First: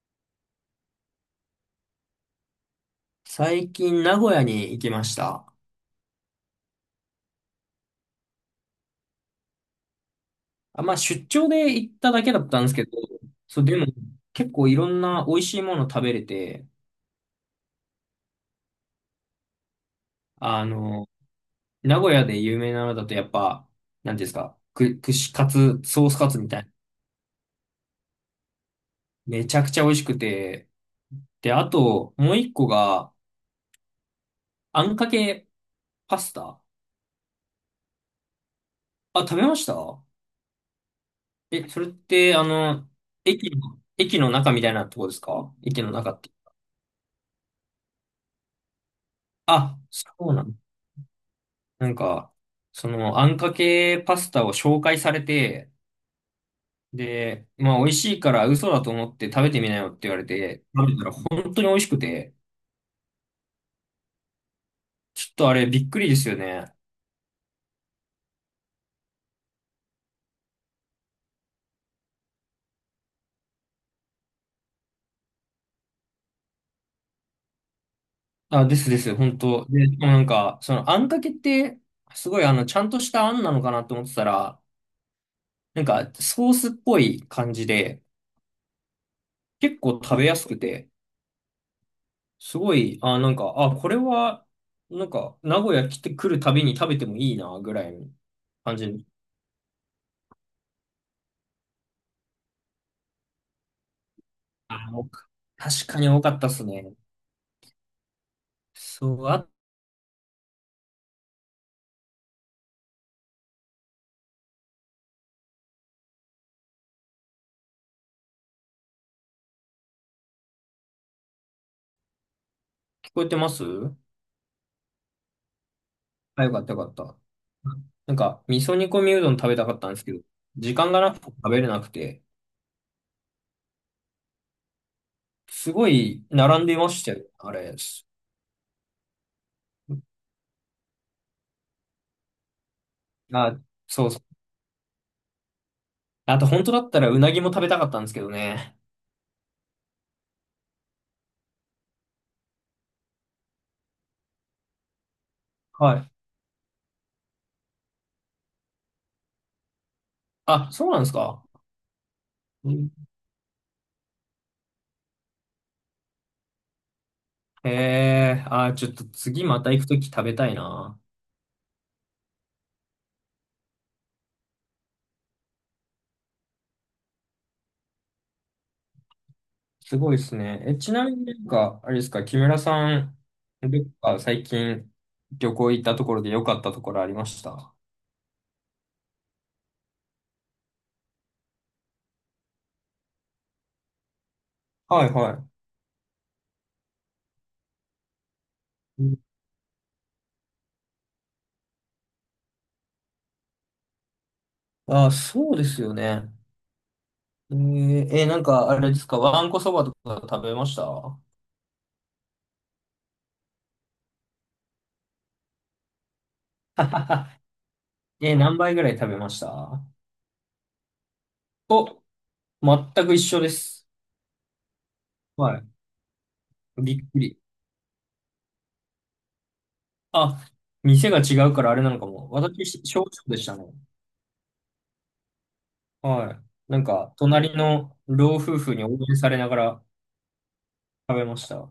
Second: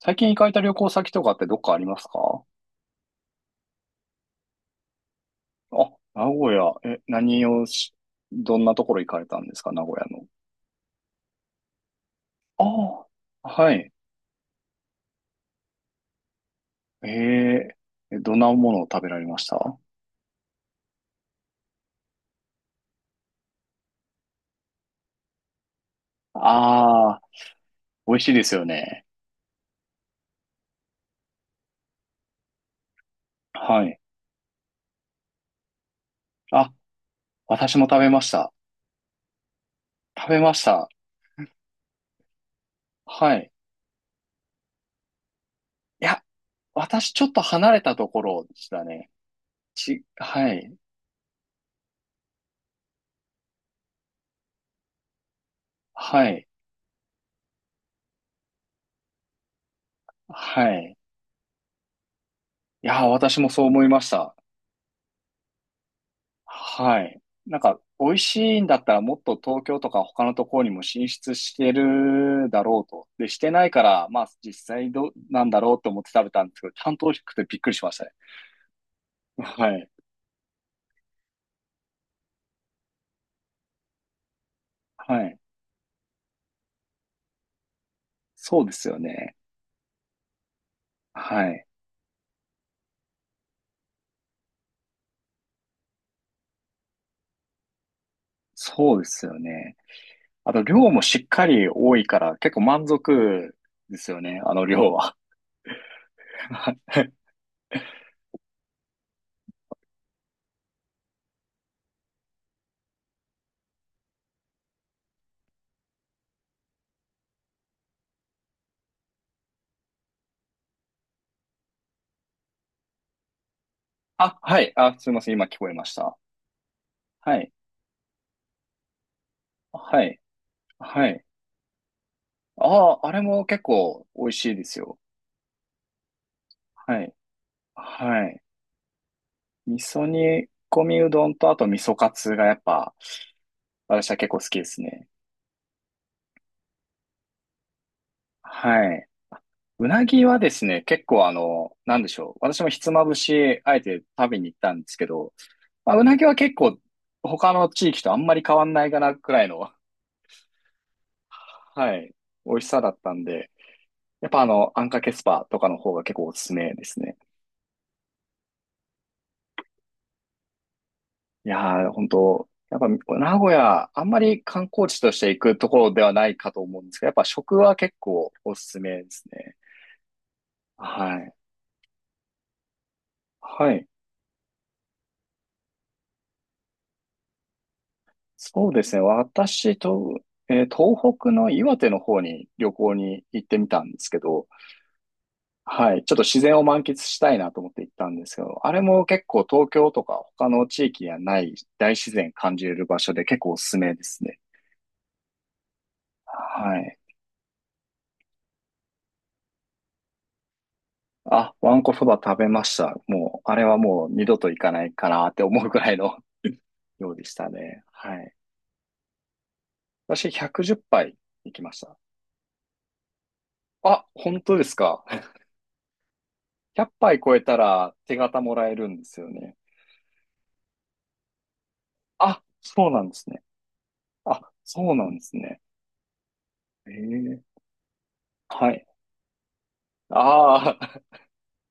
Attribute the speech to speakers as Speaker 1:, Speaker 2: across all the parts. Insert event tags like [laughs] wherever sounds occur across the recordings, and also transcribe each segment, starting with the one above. Speaker 1: 最近行かれた旅行先とかってどっかありますか？
Speaker 2: 最近名古屋に行きました。
Speaker 1: あ、名古屋。何をし、どんなところ行かれたんですか、名古屋の。
Speaker 2: あ、まあ出張で行っただけだったんですけど、
Speaker 1: ああ、
Speaker 2: そう、
Speaker 1: は
Speaker 2: でも
Speaker 1: い。
Speaker 2: 結構いろんな美味しいもの食べれて、
Speaker 1: ええ、どんなものを食べられました？
Speaker 2: あの、名古屋で有名なのだとやっぱ、なんていうんですか、串カツ、ソースカツみたいな。
Speaker 1: ああー、美味しいですよね。
Speaker 2: めちゃくちゃ美味しくて、で、あともう一個が、
Speaker 1: はい。
Speaker 2: あんかけパスタ。
Speaker 1: あ、私も食べました。
Speaker 2: あ、食べました？
Speaker 1: 食べました。
Speaker 2: え、それって、
Speaker 1: はい。
Speaker 2: 駅の中みたいなとこですか、駅の
Speaker 1: い
Speaker 2: 中っ
Speaker 1: や、
Speaker 2: て。
Speaker 1: 私ちょっと離れたところでしたね。
Speaker 2: あ、そうな
Speaker 1: は
Speaker 2: んだ。
Speaker 1: い。
Speaker 2: なんか、あんかけパスタを紹介されて、
Speaker 1: はい。
Speaker 2: で、まあ、美味しいから嘘だと思って食べてみなよって言われ
Speaker 1: は
Speaker 2: て、食
Speaker 1: い。
Speaker 2: べたら本当に美味しくて、
Speaker 1: いや、私もそう思いました。
Speaker 2: ちょっとあれびっくりですよね。
Speaker 1: はい。なんか、美味しいんだったらもっと東京とか他のところにも進出してるだろうと。で、してないから、まあ実際どうなんだろうと思って食べたんですけど、ちゃんと美味しくてびっくりしましたね。
Speaker 2: あ、ですです、本当。
Speaker 1: は
Speaker 2: で、
Speaker 1: い。
Speaker 2: しかもなんか、その、あんかけって、すごいちゃんとしたあんなのかなと思ってたら、
Speaker 1: はい。
Speaker 2: なんか、ソースっぽい感じで、
Speaker 1: そうですよね。
Speaker 2: 結構食べやすくて、
Speaker 1: はい。
Speaker 2: すごい、あ、なんか、あ、これは、なんか、名古屋来てくるたびに食べてもいいな、ぐらいの感
Speaker 1: そうで
Speaker 2: じ。
Speaker 1: すよね。あと、量もしっかり多いから、結構満足ですよね、あの
Speaker 2: あ、
Speaker 1: 量は。
Speaker 2: 確かに多かったっすね。
Speaker 1: [laughs]
Speaker 2: そう、あ、聞こえてます？
Speaker 1: あ、はい。あ、すいません。今聞こえました。
Speaker 2: あ、よかったよかった。
Speaker 1: はい。
Speaker 2: なんか、味噌煮込みうどん食べたかったんで
Speaker 1: は
Speaker 2: すけど、
Speaker 1: い。
Speaker 2: 時間が
Speaker 1: は
Speaker 2: なく
Speaker 1: い。
Speaker 2: て食べれなくて、
Speaker 1: ああ、あれも結構美味しいですよ。
Speaker 2: すごい並んでま
Speaker 1: は
Speaker 2: した
Speaker 1: い。
Speaker 2: よ、あれ。
Speaker 1: はい。味噌煮込みうどんと、あと味噌カツがやっぱ、
Speaker 2: あ、そ
Speaker 1: 私
Speaker 2: う
Speaker 1: は
Speaker 2: そう。
Speaker 1: 結構好きですね。
Speaker 2: あと、本当だったらうなぎも食べたかったんですけどね。
Speaker 1: はい。うなぎはですね、結構なんでしょう。私もひつまぶし、あえて食べに行ったんですけど、ま
Speaker 2: は
Speaker 1: あ、う
Speaker 2: い。
Speaker 1: なぎは結構、他の地域とあんまり変わんないかなくらいの、
Speaker 2: あ、そうなんですか？
Speaker 1: はい、美味し
Speaker 2: う
Speaker 1: さだ
Speaker 2: ん。
Speaker 1: ったんで、やっぱあんかけスパとかの方が結構おすすめですね。
Speaker 2: へえ、あ、ちょっと次また行くとき食べたいな。
Speaker 1: いやー、本当やっぱ名古屋、あんまり観光地として行くところではないかと思うんですけど、やっぱ食は結構おすすめですね。
Speaker 2: すごいですね。え、ちなみ
Speaker 1: は
Speaker 2: に
Speaker 1: い。
Speaker 2: なんか、あれですか、木村さん、ど
Speaker 1: は
Speaker 2: っ
Speaker 1: い。
Speaker 2: か最近旅行行ったところで良かったところありました？
Speaker 1: そうですね。東北の岩手の方に旅行に行ってみたんですけど、
Speaker 2: はいは
Speaker 1: はい。ちょっと自然を満喫したいなと思って行ったんですけど、あれ
Speaker 2: い。
Speaker 1: も
Speaker 2: う
Speaker 1: 結
Speaker 2: ん。
Speaker 1: 構東京とか他の地域にはない大自然感じれる場所で結構おすすめですね。
Speaker 2: あ、そうですよね。
Speaker 1: はい。
Speaker 2: えーえなんかあれですか、わんこそばとか食べました？
Speaker 1: あ、わんこそば食べました。もう、あれはもう二度と行かないかなって思うくらいの、 [laughs] 量でしたね。はい。
Speaker 2: え、何杯ぐらい食べました？
Speaker 1: 私110杯行きました。
Speaker 2: お、全く一緒です。
Speaker 1: あ、本当ですか？
Speaker 2: はい。
Speaker 1: 100
Speaker 2: びっく
Speaker 1: 杯超
Speaker 2: り。
Speaker 1: えたら手形もらえるんですよね。
Speaker 2: あ、店が違うからあれなのかも。
Speaker 1: あ、
Speaker 2: 私、
Speaker 1: そうな
Speaker 2: 小
Speaker 1: んで
Speaker 2: 食
Speaker 1: す
Speaker 2: で
Speaker 1: ね。
Speaker 2: したね。
Speaker 1: あ、そうなんですね。
Speaker 2: はい。なん
Speaker 1: え
Speaker 2: か、
Speaker 1: え、
Speaker 2: 隣の老夫
Speaker 1: は
Speaker 2: 婦に
Speaker 1: い。
Speaker 2: 応援されながら
Speaker 1: あ
Speaker 2: 食べました。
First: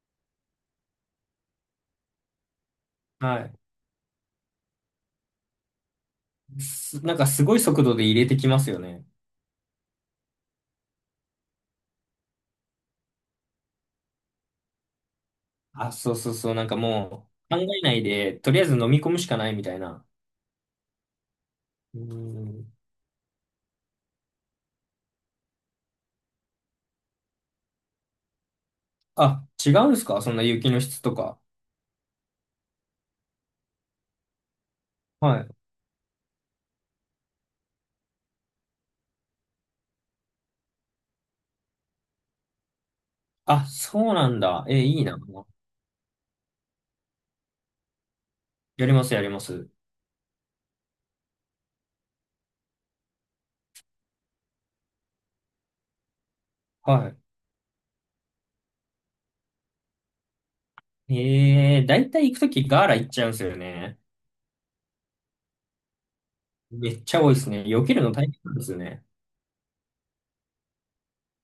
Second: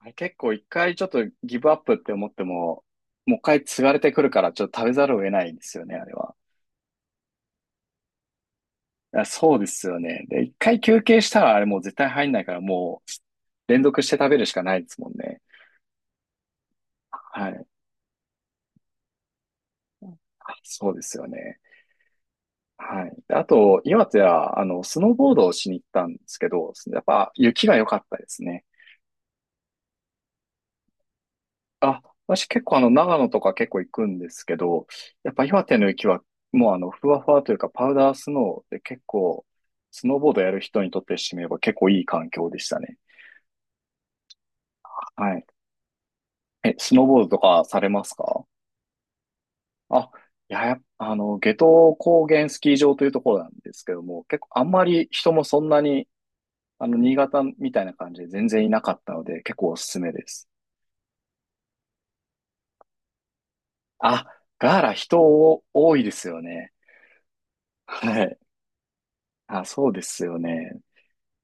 Speaker 1: あ、[laughs] 結構一回ちょっとギブアップって思っても、もう一
Speaker 2: はい。
Speaker 1: 回継がれてくるからちょっと食べざるを得ないんですよね、あれは。
Speaker 2: なんかすごい速度で入れてきますよね。
Speaker 1: そうですよね。で、一回休憩したらあれもう絶対入んないから、もう連続して食べるしかないですもんね。
Speaker 2: あ、そうそうそう。なんかも
Speaker 1: は
Speaker 2: う考
Speaker 1: い。
Speaker 2: えないで、とりあえず飲み込むしかないみたいな。
Speaker 1: あ、そうですよね。
Speaker 2: うん。
Speaker 1: はい。で、あと、岩手は、スノーボードをしに行ったんですけど、やっぱ雪が良かったですね。
Speaker 2: あ、違うんですか、そんな雪の質とか。
Speaker 1: あ、私結構長野とか結構行くんですけど、やっ
Speaker 2: は
Speaker 1: ぱ
Speaker 2: い。
Speaker 1: 岩手の雪はもうふわふわというかパウダースノーで結構、スノーボードやる人にとってしてみれば結構いい環境でしたね。
Speaker 2: あ、そうなんだ。え、いいな。
Speaker 1: はい。え、スノーボードとかされますか？
Speaker 2: やります、やります。
Speaker 1: あ、いや、やっぱ夏油高原スキー場というところなんですけども、結構あんまり人もそんなに、
Speaker 2: は
Speaker 1: 新潟みたいな感じで全然いなかったので、結構おすすめです。
Speaker 2: い。だいたい行くときガーラ行っちゃうんですよね。
Speaker 1: あ、ガーラ人多いですよね。
Speaker 2: めっちゃ多いですね。避けるの
Speaker 1: は
Speaker 2: 大変
Speaker 1: い。
Speaker 2: なんですよね。
Speaker 1: あ、そうですよね。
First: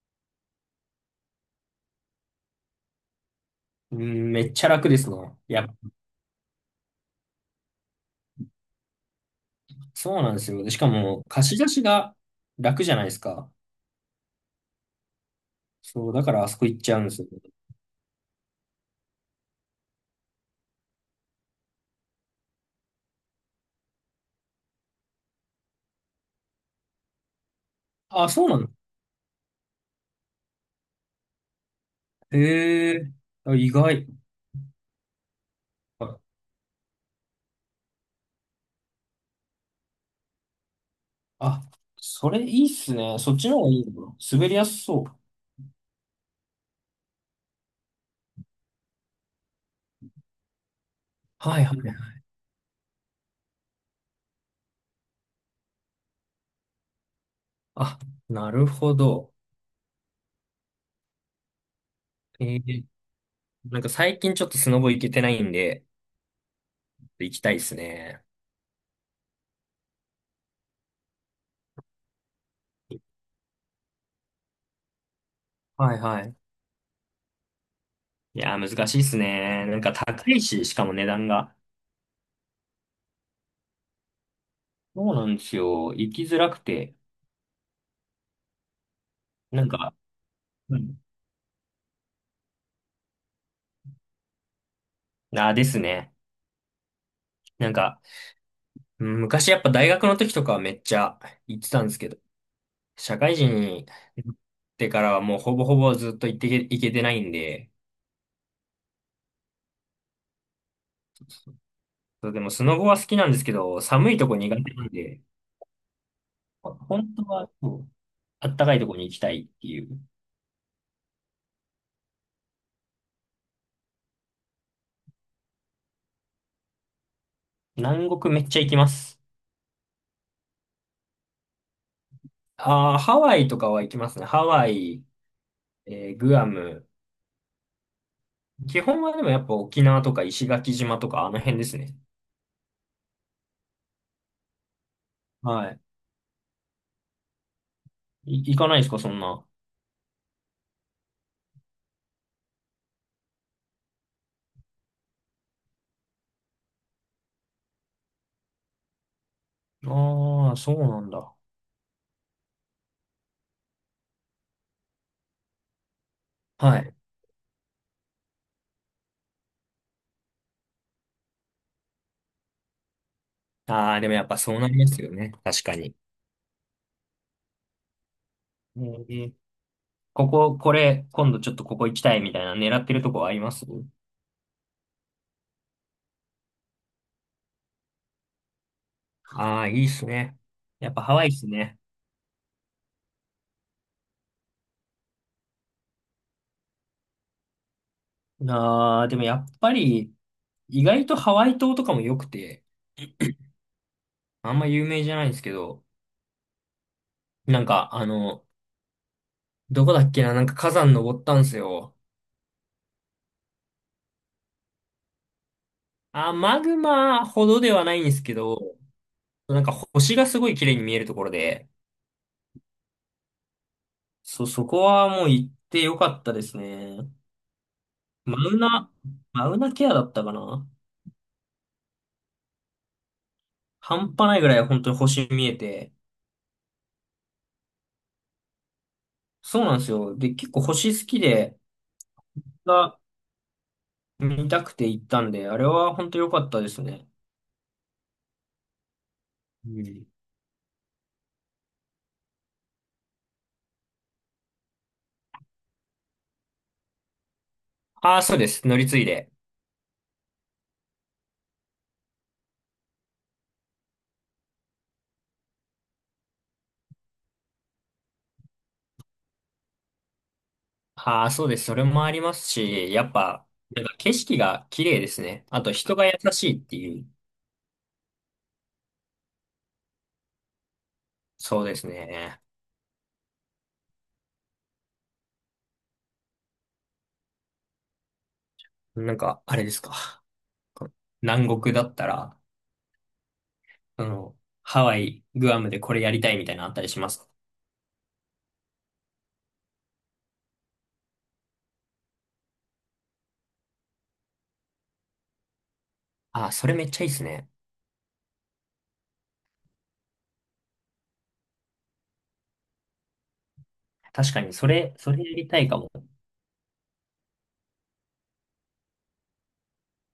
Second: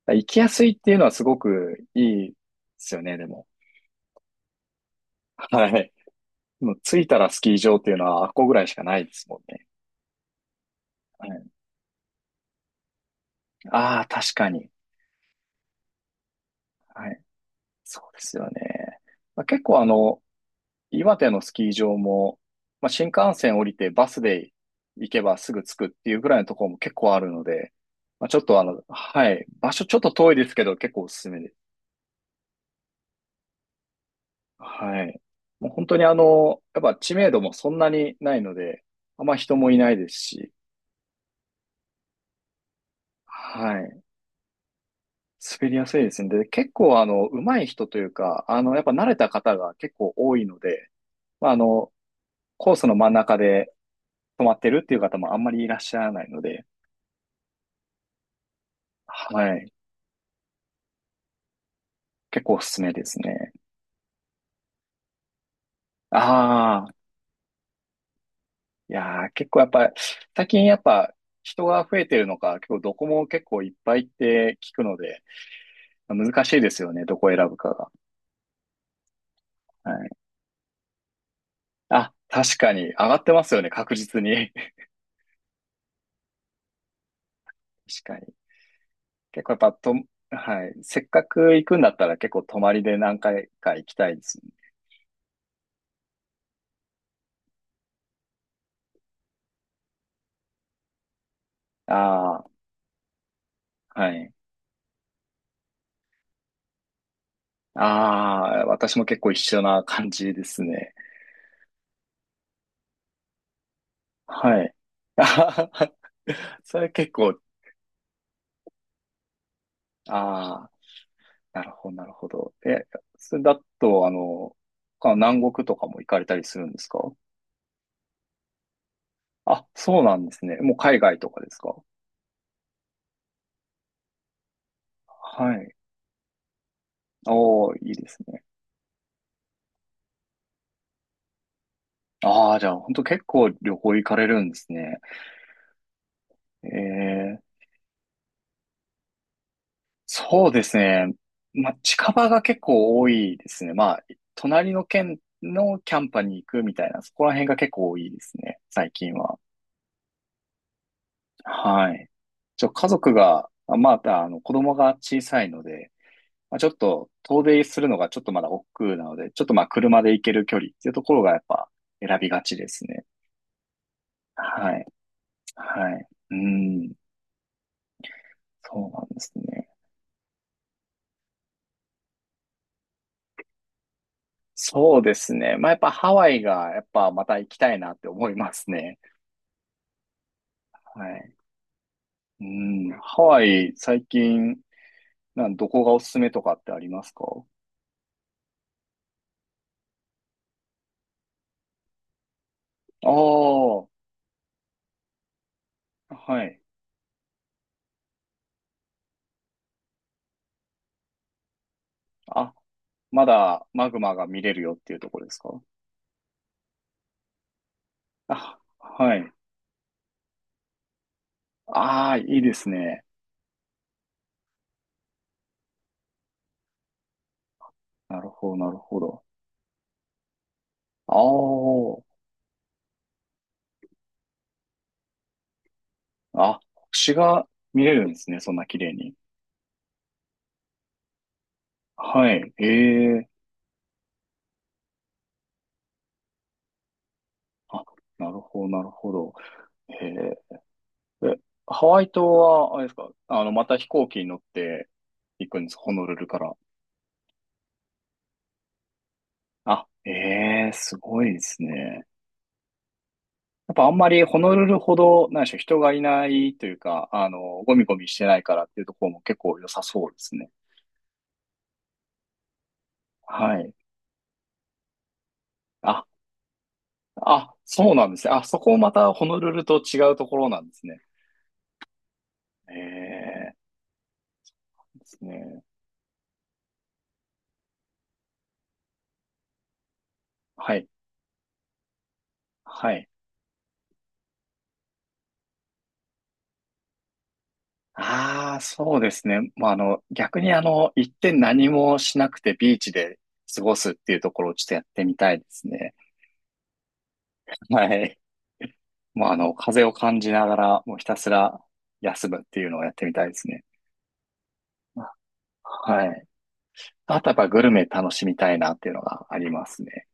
Speaker 1: 行きやすいっていうのはすごくいいですよね、でも。
Speaker 2: うん、めっちゃ楽ですね。いや、
Speaker 1: はい。もう着いたらスキー場っていうのはあっこぐらいしかないですもんね。
Speaker 2: そうなんですよ。でしかも、
Speaker 1: はい、
Speaker 2: 貸し出しが楽じゃないですか。
Speaker 1: ああ、確かに。
Speaker 2: そう、だからあそこ行っちゃうん
Speaker 1: は
Speaker 2: で
Speaker 1: い。
Speaker 2: すよね。
Speaker 1: そうですよね。まあ、結構岩手のスキー場も、まあ、新幹線降りてバスで行けばすぐ着くっていうぐらいのところも結構あるので、まあ、
Speaker 2: あ、
Speaker 1: ちょっ
Speaker 2: そう
Speaker 1: と
Speaker 2: なんだ。
Speaker 1: はい、場所ちょっと遠いですけど結構おすすめです。
Speaker 2: ええ、あ、意外。
Speaker 1: はい。もう本当に
Speaker 2: あ、
Speaker 1: やっぱ知名度もそんなにないので、あんま人もいないですし、
Speaker 2: あ、それいいっすね。そっちの方が
Speaker 1: は
Speaker 2: いい
Speaker 1: い。
Speaker 2: のかな、滑りやすそう。
Speaker 1: 滑りやすいですね。で、結構上手い人というか、やっぱ慣れた方が結構多いので、まあ、
Speaker 2: はいはいはい。
Speaker 1: コースの真ん中で止まってるっていう方もあんまりいらっしゃらないので、
Speaker 2: あ、なるほど。
Speaker 1: はい。結構
Speaker 2: え
Speaker 1: おすす
Speaker 2: え、
Speaker 1: めですね。
Speaker 2: なんか最近ちょっとスノボ行けてないんで、
Speaker 1: ああ、
Speaker 2: 行きたいですね。
Speaker 1: いやー、結構やっぱ、最近やっぱ人が増えてるのか、結構どこも結構いっぱいって聞くので、
Speaker 2: はいはい。
Speaker 1: 難しいですよね、どこを選ぶかが。
Speaker 2: いやー、難しいっすね。なん
Speaker 1: は
Speaker 2: か
Speaker 1: い。
Speaker 2: 高いし、しかも値段が。
Speaker 1: あ、確かに、上がってますよね、確実に。[laughs]
Speaker 2: そうなんですよ。行きづらくて。
Speaker 1: 確かに。結構やっ
Speaker 2: なん
Speaker 1: ぱと、
Speaker 2: か、
Speaker 1: はい。
Speaker 2: うん。
Speaker 1: せっかく行くんだったら結構泊まりで何回か行きたいですね。
Speaker 2: あーですね。なんか、うん、昔やっぱ大学の時とかはめっちゃ行ってたんですけど、
Speaker 1: ああ、
Speaker 2: 社会人に
Speaker 1: は
Speaker 2: な
Speaker 1: い。
Speaker 2: ってからはもうほぼほぼずっと行けてないんで、
Speaker 1: ああ、私も結構一緒な感じですね。
Speaker 2: そうでもスノボは好きなんですけど、寒いとこ苦
Speaker 1: はい。
Speaker 2: 手なんで、
Speaker 1: [laughs] あはは、それ結
Speaker 2: 本当
Speaker 1: 構、
Speaker 2: はそう、あったかいとこに行きたいっていう。
Speaker 1: ああ、なるほど、なるほど。え、それだと、南国とかも行かれたりするんですか？
Speaker 2: 南国めっちゃ行きます。
Speaker 1: あ、そうなんですね。もう海外とかですか？
Speaker 2: ああ、ハワイとかは行きますね。ハワイ、
Speaker 1: はい。
Speaker 2: グアム。
Speaker 1: おー、いいですね。
Speaker 2: 基本はでもやっぱ沖縄とか石垣島とかあの辺ですね。
Speaker 1: ああ、じゃあ、本当結構旅行行かれるんですね。
Speaker 2: はい。
Speaker 1: ええ、
Speaker 2: 行かないですか、そんな。
Speaker 1: そうですね。まあ、近場が結構多いですね。まあ、隣の県のキャンパに行くみたいな、そこら辺が結構多いですね、最近は。
Speaker 2: ああ、そうなんだ。
Speaker 1: はい。家族が、まだ、子供が小さいので、まあ、ちょっ
Speaker 2: はい。
Speaker 1: と遠出するのがちょっとまだ億劫なので、ちょっとまあ車で行ける距離っていうところがやっぱ選びがちですね。
Speaker 2: ああ、でもやっぱそうな
Speaker 1: は
Speaker 2: り
Speaker 1: い。
Speaker 2: ますよね。確か
Speaker 1: は
Speaker 2: に。
Speaker 1: い。うん。
Speaker 2: え
Speaker 1: そうなんです
Speaker 2: ー、
Speaker 1: ね。
Speaker 2: ここ、これ、今度ちょっとここ行きたいみたいな狙ってるとこあります？
Speaker 1: そうですね。まあやっぱハワイがやっぱまた行きたいなって思いますね。
Speaker 2: ああー、いいっすね。やっぱ
Speaker 1: は
Speaker 2: ハワイっ
Speaker 1: い。
Speaker 2: すね。
Speaker 1: うん。ハワイ最近、どこがおすすめとかってありますか？
Speaker 2: ああ、でもやっぱり、意外とハワイ島とかも良くて、
Speaker 1: ああー、
Speaker 2: あんま有名じゃないんですけど、
Speaker 1: はい。
Speaker 2: なんか、あの、どこだっけな、なんか火山登ったんすよ。
Speaker 1: あ、まだマグマが見れるよっていうところですか？
Speaker 2: あー、マグマほどではないんですけ
Speaker 1: あ、
Speaker 2: ど、
Speaker 1: はい。
Speaker 2: なんか星がすごい綺麗に見えるところで、
Speaker 1: ああ、いいですね。
Speaker 2: そこはもう行って良かったですね。
Speaker 1: なる
Speaker 2: マ
Speaker 1: ほど、
Speaker 2: ウ
Speaker 1: なる
Speaker 2: ナ、
Speaker 1: ほど。
Speaker 2: マウナケアだったかな？
Speaker 1: ああ、
Speaker 2: 半端ないぐらい本当に星見えて、
Speaker 1: あ、星が見れるんですね、そんな綺麗に。
Speaker 2: そうなんですよ。で、結構星好きで、
Speaker 1: はい、
Speaker 2: が
Speaker 1: ええ、
Speaker 2: 見たくて行ったんで、あれは本当良かったですね。
Speaker 1: あ、なるほど、なるほど。
Speaker 2: う
Speaker 1: え
Speaker 2: ん。
Speaker 1: ええ、ハワイ島は、あれですか、また飛行機に乗って行くんです、ホノルルから。
Speaker 2: ああ、そうです。乗り継いで。
Speaker 1: あ、ええ、すごいですね。やっぱあんまりホノルルほど、何でしょう、人がいないというか、ゴミゴミしてないからっていうところも結構良さそうですね。
Speaker 2: ああ、そうです。それもありますし、やっぱ、
Speaker 1: はい。
Speaker 2: なんか景色が綺麗ですね。あと人
Speaker 1: あ、
Speaker 2: が優しいっていう。
Speaker 1: あ、そうなんですね。あ、そこもまたホノルルと違うところなんですね。
Speaker 2: そうですね。
Speaker 1: ええですね。
Speaker 2: なんか、あれですか。
Speaker 1: はい。
Speaker 2: 南国だったら、
Speaker 1: はい。
Speaker 2: あの、ハワイ、グアムでこれやりたいみたいなのあったりします？
Speaker 1: ああ、そうですね。まあ、逆に一点何もしなくてビーチで過ごすっていうところをちょっとやってみたいですね。
Speaker 2: ああ、それめっちゃいいですね。
Speaker 1: はい。もう風を感じながら、もうひたすら休むっていうのをやってみたいですね。
Speaker 2: 確かに、それ、それやりたいかも。
Speaker 1: はい。あとやっぱグルメ楽しみたいなっていうのがありますね。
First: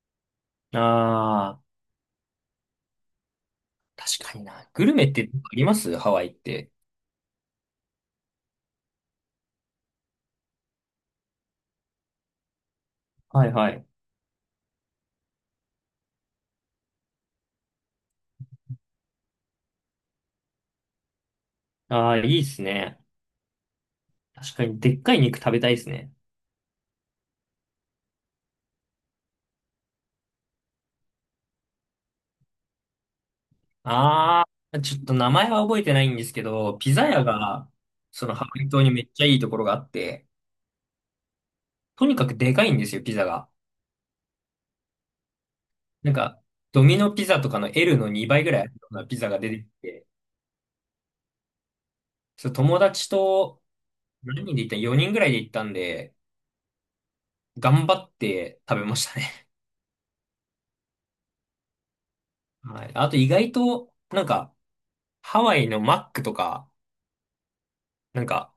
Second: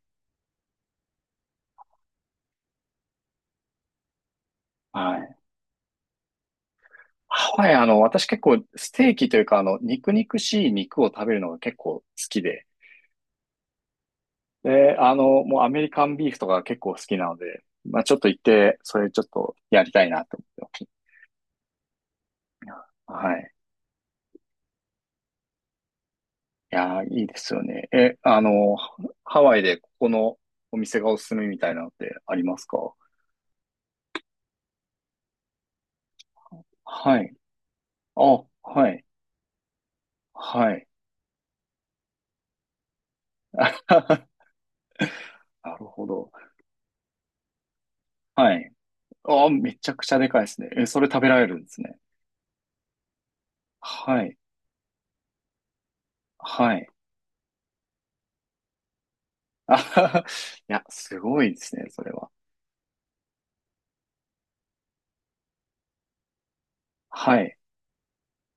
Speaker 2: ああ。確かにな。グルメっ
Speaker 1: は
Speaker 2: て
Speaker 1: い。
Speaker 2: ありますハワイって。
Speaker 1: ハワイ、私結構ステーキというか、肉肉しい肉を食べるのが結構好きで、
Speaker 2: はいはい。
Speaker 1: で、もうアメリカンビーフとか結構好きなので、まあちょっと行って、それちょっとやりたいなと思って
Speaker 2: ああ、いいっすね。
Speaker 1: ます。はい。
Speaker 2: 確かに、でっかい肉食べたいですね。
Speaker 1: いやー、いいですよね。え、ハワイでここのお店がおすすめみたいなのってありますか？
Speaker 2: あー、ちょっと名前は覚えてないんですけど、ピザ
Speaker 1: は
Speaker 2: 屋
Speaker 1: い。
Speaker 2: が、その
Speaker 1: あ、
Speaker 2: ハワイ島
Speaker 1: は
Speaker 2: にめ
Speaker 1: い。
Speaker 2: っちゃいいところがあって、
Speaker 1: はい。
Speaker 2: とにかくでかいんですよ、ピザが。
Speaker 1: [laughs] なるほ
Speaker 2: なん
Speaker 1: ど。
Speaker 2: か、ドミノピザとかの L の2倍ぐ
Speaker 1: は
Speaker 2: らいある
Speaker 1: い。
Speaker 2: ようなピザが
Speaker 1: あ、
Speaker 2: 出てき
Speaker 1: めちゃく
Speaker 2: て、
Speaker 1: ちゃでかいですね。え、それ食べられるんですね。
Speaker 2: そう友達と
Speaker 1: はい。
Speaker 2: 何人で行った？ 4 人ぐらいで行ったんで、
Speaker 1: はい。
Speaker 2: 頑張って食べましたね。
Speaker 1: [laughs] あはは、いや、すごいですね、それは。
Speaker 2: はい。あと意外と、なんか、ハワイのマックとか、
Speaker 1: はい。
Speaker 2: なんか、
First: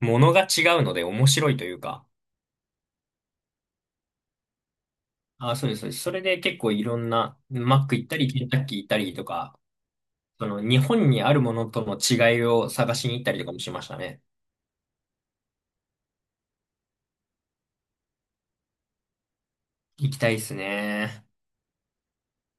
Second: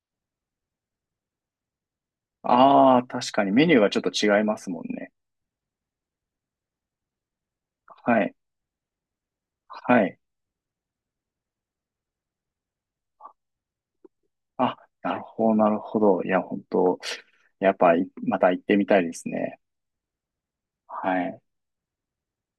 Speaker 2: ものが違うので面白いというか、
Speaker 1: ああ、確かにメニューがちょっと違いますもんね。
Speaker 2: あ、そうです、そうです。それで結構いろんな、マック行った
Speaker 1: は
Speaker 2: り、
Speaker 1: い。
Speaker 2: ケンタッキー行ったりとか、
Speaker 1: はい。
Speaker 2: その日本にあるものとの違いを探しに行ったりとかもしましたね。
Speaker 1: あ、なるほど、なるほど。いや、本当やっぱ、また行ってみたいですね。
Speaker 2: 行きたいです
Speaker 1: は
Speaker 2: ね。
Speaker 1: い。